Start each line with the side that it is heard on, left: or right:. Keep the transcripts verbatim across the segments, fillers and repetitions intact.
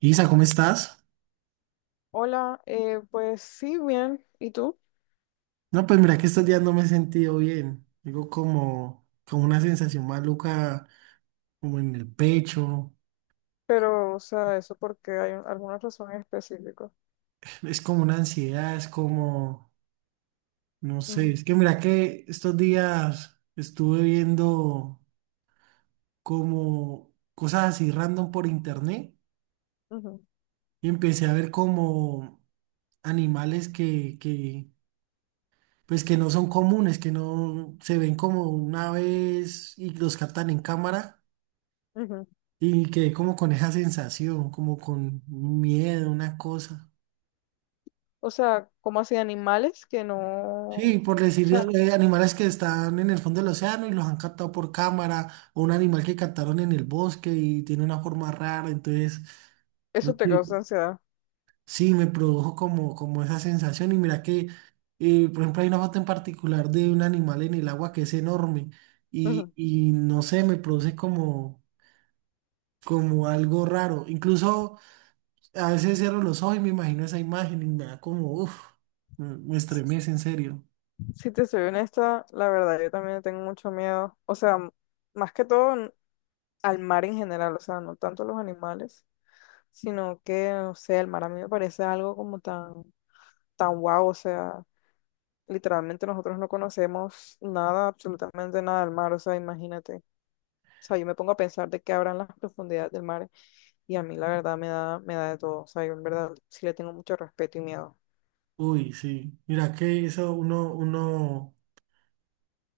right: Isa, ¿cómo estás?
left: Hola, eh, pues sí, bien, ¿y tú?
right: No, pues mira que estos días no me he sentido bien. Digo como, como una sensación maluca, como en el pecho.
left: Pero, o sea, eso porque hay un- alguna razón en específico.
right: Es como una ansiedad, es como, no sé,
left: Ujú,
right: es que mira que estos días estuve viendo como cosas así random por internet
left: ujú,
right: y empecé a ver como animales que, que, pues que no son comunes, que no se ven como una vez y los captan en cámara.
left: ujú.
right: Y quedé como con esa sensación, como con un miedo, una cosa.
left: O sea, como así animales que no.
right: Sí,
left: O
right: por decir
left: sea,
right: eh, animales que están en el fondo del océano y los han captado por cámara, o un animal que captaron en el bosque y tiene una forma rara. Entonces, no
left: eso te
right: sé,
left: causa ansiedad.
right: sí, me produjo como, como esa sensación. Y mira que, eh, por ejemplo, hay una foto en particular de un animal en el agua que es enorme y,
left: Ujú.
right: y no sé, me produce como, como algo raro. Incluso, a veces cierro los ojos y me imagino esa imagen y me da como, uff, me me
left: S-
right: estremece en serio.
left: Si te soy honesta, la verdad, yo también tengo mucho miedo. O sea, m- más que todo n- al mar en general, o sea, no tanto a los animales, sino que, o sea, el mar a mí me parece algo como tan, tan guau, o sea. Literalmente nosotros no conocemos nada, absolutamente nada del mar, o sea, imagínate. O sea, yo me pongo a pensar de qué habrán las profundidades del mar y a mí la verdad me da, me da de todo. O sea, yo en verdad sí le tengo mucho respeto y miedo.
right: Uy, sí. Mira que eso uno, uno,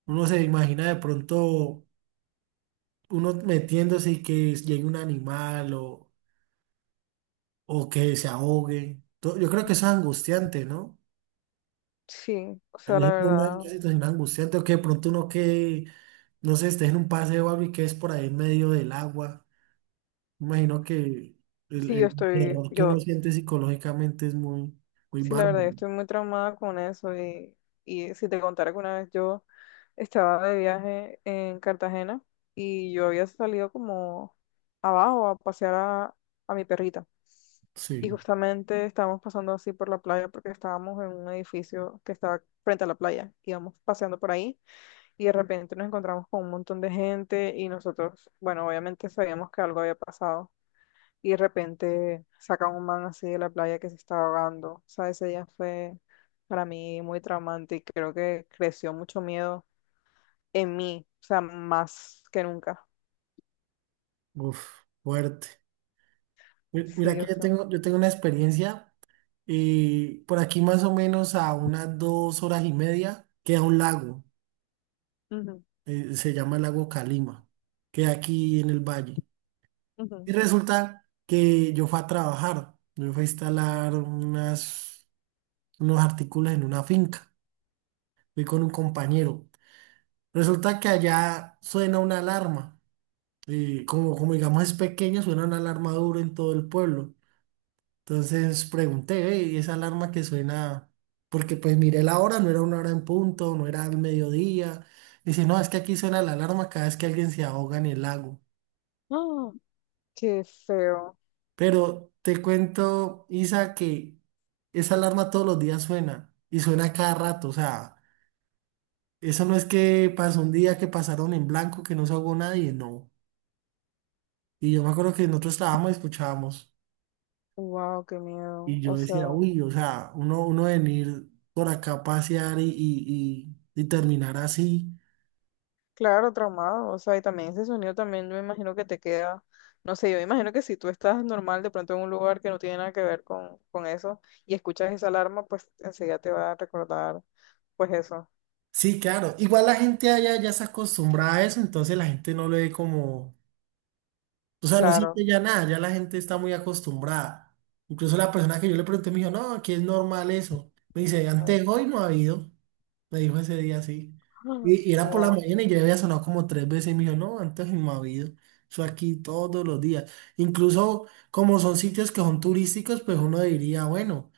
right: uno se imagina de pronto uno metiéndose y que llegue un animal o, o que se ahogue. To- Yo creo que eso es angustiante, ¿no?
left: Sí, o
right: Es
left: sea, la
right: una, una
left: verdad,
right: situación angustiante, o que de pronto uno que, no sé, esté en un paseo o algo y que es por ahí en medio del agua. Imagino que el,
left: sí, yo
right: el
left: estoy,
right: terror que uno
left: yo,
right: siente psicológicamente es muy, muy
left: sí, la verdad,
right: bárbaro.
left: yo estoy muy traumada con eso y, y si te contara que una vez yo estaba de viaje en Cartagena y yo había salido como abajo a pasear a, a mi perrita.
right: Sí,
left: Y justamente estábamos pasando así por la playa porque estábamos en un edificio que estaba frente a la playa. Íbamos paseando por ahí y de repente nos encontramos con un montón de gente y nosotros, bueno, obviamente sabíamos que algo había pasado. Y de repente sacan un man así de la playa que se estaba ahogando. O sea, ese día fue para mí muy traumante y creo que creció mucho miedo en mí, o sea, más que nunca.
right: uf, fuerte. Mi- Mira
left: Sí,
right: que
left: o
right: yo
left: sea.
right: tengo, yo tengo una experiencia. Eh, por aquí más o menos a unas dos horas y media queda un lago.
left: Ujú,
right: Eh, se llama el lago Calima, queda aquí en el Valle. Y
left: ujú.
right: resulta que yo fui a trabajar, yo fui a instalar unas, unos artículos en una finca. Fui con un compañero. Resulta que allá suena una alarma. Eh, como, como digamos es pequeño, suena una alarma duro en todo el pueblo. Entonces pregunté: "Ve, ¿y esa alarma que suena?". Porque pues miré la hora, no era una hora en punto, no era al mediodía. Dice: "No, es que aquí suena la alarma cada vez que alguien se ahoga en el lago".
left: ¡Ah! Qué feo.
right: Pero te cuento, Isa, que esa alarma todos los días suena, y suena a cada rato. O sea, eso no es que pasó un día que pasaron en blanco, que no se ahogó nadie, no. Y yo me acuerdo que nosotros estábamos y escuchábamos.
left: Wow, qué miedo.
right: Y yo
left: O
right: decía:
left: sea.
right: "Uy, o sea, uno, uno venir por acá a pasear y, y, y- y terminar así".
left: Claro, traumado, o sea, y también ese sonido también yo me imagino que te queda, no sé, yo me imagino que si tú estás normal de pronto en un lugar que no tiene nada que ver con, con eso y escuchas esa alarma, pues enseguida te va a recordar, pues eso,
right: Sí, claro. Igual la gente allá ya se acostumbrada a eso, entonces la gente no lo ve como... O sea, no
left: claro.
right: siente ya nada, ya la gente está muy acostumbrada. Incluso la persona que yo le pregunté me dijo: "No, aquí es normal eso". Me dice: "Antes hoy no ha habido". Me dijo ese día así. Y, y era por la
left: Wow.
right: mañana y yo había sonado como tres veces y me dijo: "No, antes no ha habido. Eso aquí todos los días". Incluso como son sitios que son turísticos, pues uno diría, bueno,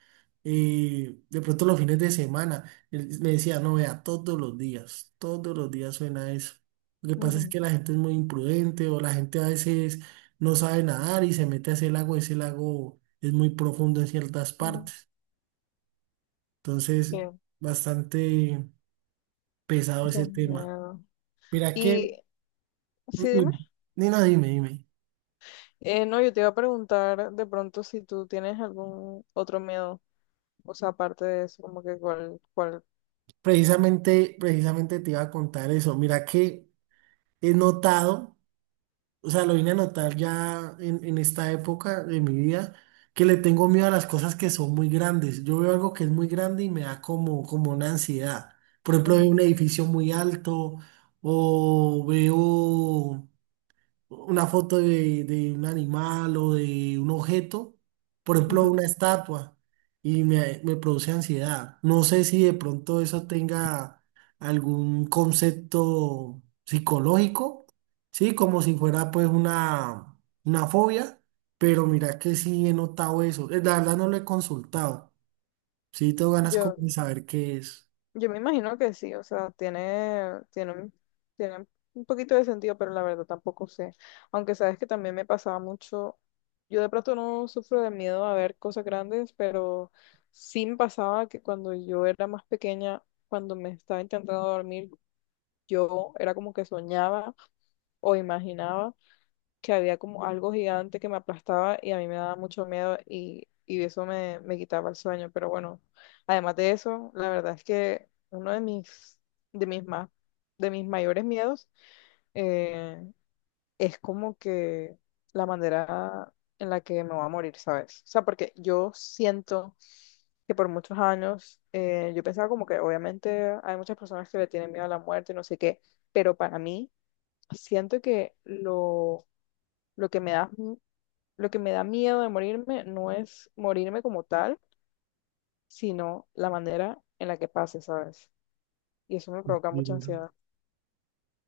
right: eh, de pronto los fines de semana. Él me decía: "No, vea, todos los días, todos los días suena eso. Lo que pasa es que la gente es muy imprudente, o la gente a veces no sabe nadar y se mete a ese lago. Ese lago es muy profundo en ciertas partes". Entonces,
left: Qué,
right: bastante pesado
left: qué
right: ese tema.
left: miedo.
right: Mira
left: Y
right: que,
left: sí, dime,
right: Nina, dime, dime.
left: eh, no, yo te iba a preguntar de pronto si tú tienes algún otro miedo, o sea, aparte de eso, como que cuál, cuál.
right: Precisamente, precisamente te iba a contar eso. Mira que he notado, o sea, lo vine a notar ya en, en esta época de mi vida, que le tengo miedo a las cosas que son muy grandes. Yo veo algo que es muy grande y me da como, como una ansiedad. Por ejemplo, veo un edificio muy alto, o veo una foto de, de un animal o de un objeto, por
left: Ujú,
right: ejemplo,
left: ujú.
right: una estatua, y me, me produce ansiedad. No sé si de pronto eso tenga algún concepto psicológico, ¿sí? Como si fuera pues una, una fobia, pero mira que sí he notado eso. Eh, La verdad no lo he consultado. Sí, tengo ganas como
left: Yo,
right: de saber qué es.
left: Yo me imagino que sí, o sea, tiene, tiene, un- tiene un poquito de sentido, pero la verdad tampoco sé. Aunque sabes que también me pasaba mucho, yo de pronto no sufro de miedo a ver cosas grandes, pero sí me pasaba que cuando yo era más pequeña, cuando me estaba intentando dormir, yo era como que soñaba o imaginaba que había como algo gigante que me aplastaba y a mí me daba mucho miedo y, y eso me, me quitaba el sueño. Pero bueno, además de eso, la verdad es que uno de mis, de mis más, de mis mayores miedos eh, es como que la manera en la que me voy a morir, ¿sabes? O sea, porque yo siento que por muchos años eh, yo pensaba como que obviamente hay muchas personas que le tienen miedo a la muerte, no sé qué, pero para mí siento que lo, lo que me da lo que me da miedo de morirme no es morirme como tal, sino la manera en la que pase, ¿sabes? Y eso me provoca mucha
right: Bien.
left: ansiedad.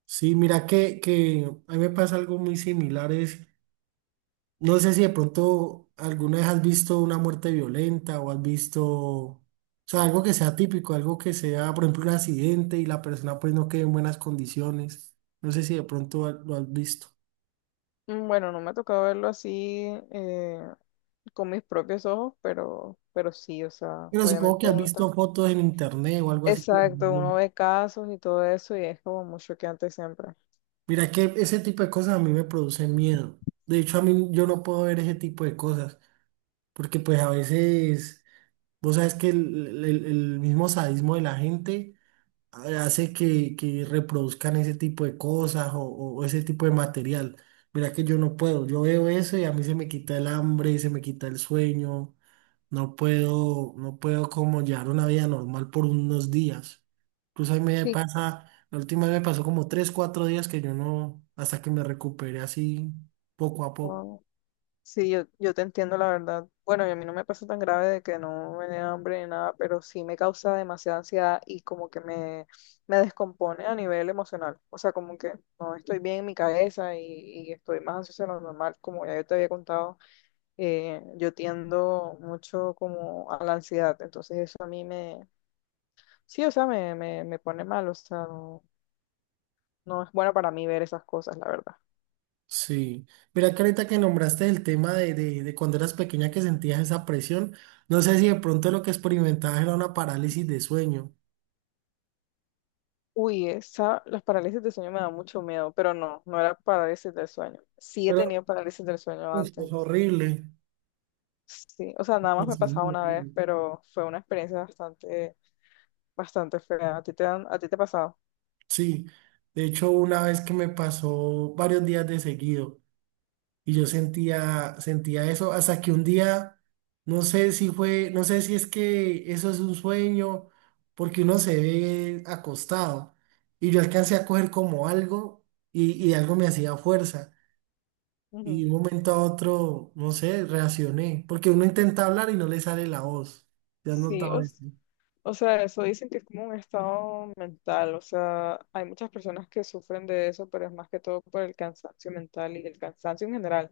right: Sí, mira que, que a mí me pasa algo muy similar. No sé si de pronto alguna vez has visto una muerte violenta, o has visto, o sea, algo que sea típico, algo que sea, por ejemplo, un accidente y la persona pues no quede en buenas condiciones. No sé si de pronto ha- lo has visto.
left: Mm, Bueno, no me ha tocado verlo así eh, con mis propios ojos, pero, pero sí, o sea,
right: Pero supongo que
left: obviamente
right: has
left: uno está.
right: visto fotos en internet o algo así, claro,
left: Exacto,
right: ¿no?
left: uno ve casos y todo eso y es como mucho que antes siempre.
right: Mira que ese tipo de cosas a mí me producen miedo. De hecho, a mí, yo no puedo ver ese tipo de cosas, porque pues a veces, vos sabes que el, el el- el mismo sadismo de la gente hace que, que reproduzcan ese tipo de cosas, o, o ese tipo de material. Mira que yo no puedo, yo veo eso y a mí se me quita el hambre, se me quita el sueño, no puedo, no puedo como llevar una vida normal por unos días. Incluso ahí me
left: Sí,
right: pasa, la última vez me pasó como tres, cuatro días que yo no, hasta que me recuperé así poco a poco.
left: sí, yo, yo te entiendo la verdad. Bueno, y a mí no me pasa tan grave de que no me dé hambre ni nada, pero sí me causa demasiada ansiedad y como que me, me descompone a nivel emocional. O sea, como que no estoy bien en mi cabeza y, y estoy más ansiosa de lo normal. Como ya yo te había contado, eh, yo tiendo mucho como a la ansiedad. Entonces eso a mí me, sí, o sea, me, me, me pone mal. O sea, no, no es bueno para mí ver esas cosas, la verdad.
right: Sí, mira que ahorita que nombraste el tema de, de, de cuando eras pequeña que sentías esa presión, no sé si de pronto lo que experimentabas era una parálisis de sueño,
left: Uy, esa, las parálisis del sueño me dan mucho miedo, pero no, no era parálisis del sueño. Sí he
right: pero
left: tenido parálisis del sueño
right: pues es
left: antes.
right: horrible,
left: Sí, o sea, nada más me
right: es muy
left: pasaba una vez,
right: horrible.
left: pero fue una experiencia bastante, bastante fea. ¿A ti te han, a ti te ha pasado?
right: Sí, de hecho, una vez que me pasó varios días de seguido. Y yo sentía, sentía eso hasta que un día, no sé si fue, no sé si es que eso es un sueño, porque uno se ve acostado. Y yo alcancé a coger como algo y, y algo me hacía fuerza. Y de
left: Ujú.
right: un momento a otro, no sé, reaccioné, porque uno intenta hablar y no le sale la voz. ¿Te has
left: Sí,
right: notado
left: o,
right: eso?
left: s- o sea, eso dicen que es como un estado mental, o sea, hay muchas personas que sufren de eso, pero es más que todo por el cansancio mental y el cansancio en general.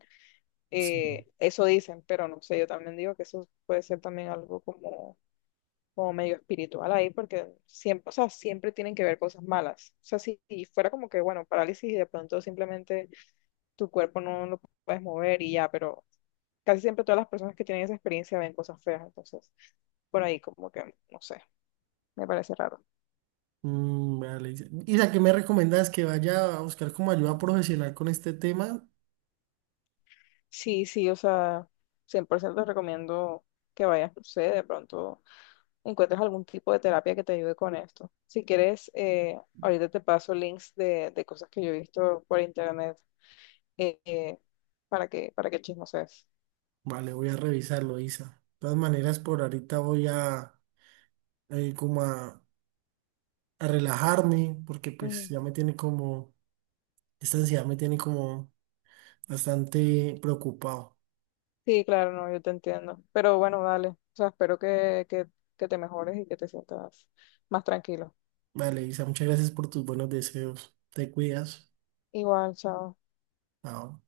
right: Sí.
left: Eh, eso dicen, pero no sé, yo también digo que eso puede ser también algo como como medio espiritual ahí, porque siempre, o sea, siempre tienen que ver cosas malas. O sea, si, si fuera como que, bueno, parálisis y de pronto simplemente tu cuerpo no lo puedes mover y ya, pero casi siempre todas las personas que tienen esa experiencia ven cosas feas, entonces por ahí como que, no sé, me parece raro.
right: Mm, vale. ¿Y a qué me recomiendas que vaya a buscar como ayuda profesional con este tema?
left: Sí, sí, o sea, cien por ciento te recomiendo que vayas, no sé, de pronto encuentres algún tipo de terapia que te ayude con esto. Si quieres, eh, ahorita te paso links de, de cosas que yo he visto por internet eh, eh, para que, para que chismosees.
right: Vale, voy a revisarlo, Isa. De todas maneras, por ahorita voy a eh, como a, a relajarme, porque pues
left: Ujú.
right: ya me tiene como, esta ansiedad me tiene como bastante preocupado.
left: Sí, claro, no, yo te entiendo. Pero bueno, dale. O sea, espero que, que, que, te mejores y que te sientas más tranquilo.
right: Vale, Isa, muchas gracias por tus buenos deseos. Te cuidas.
left: Igual, chao.
right: Chao.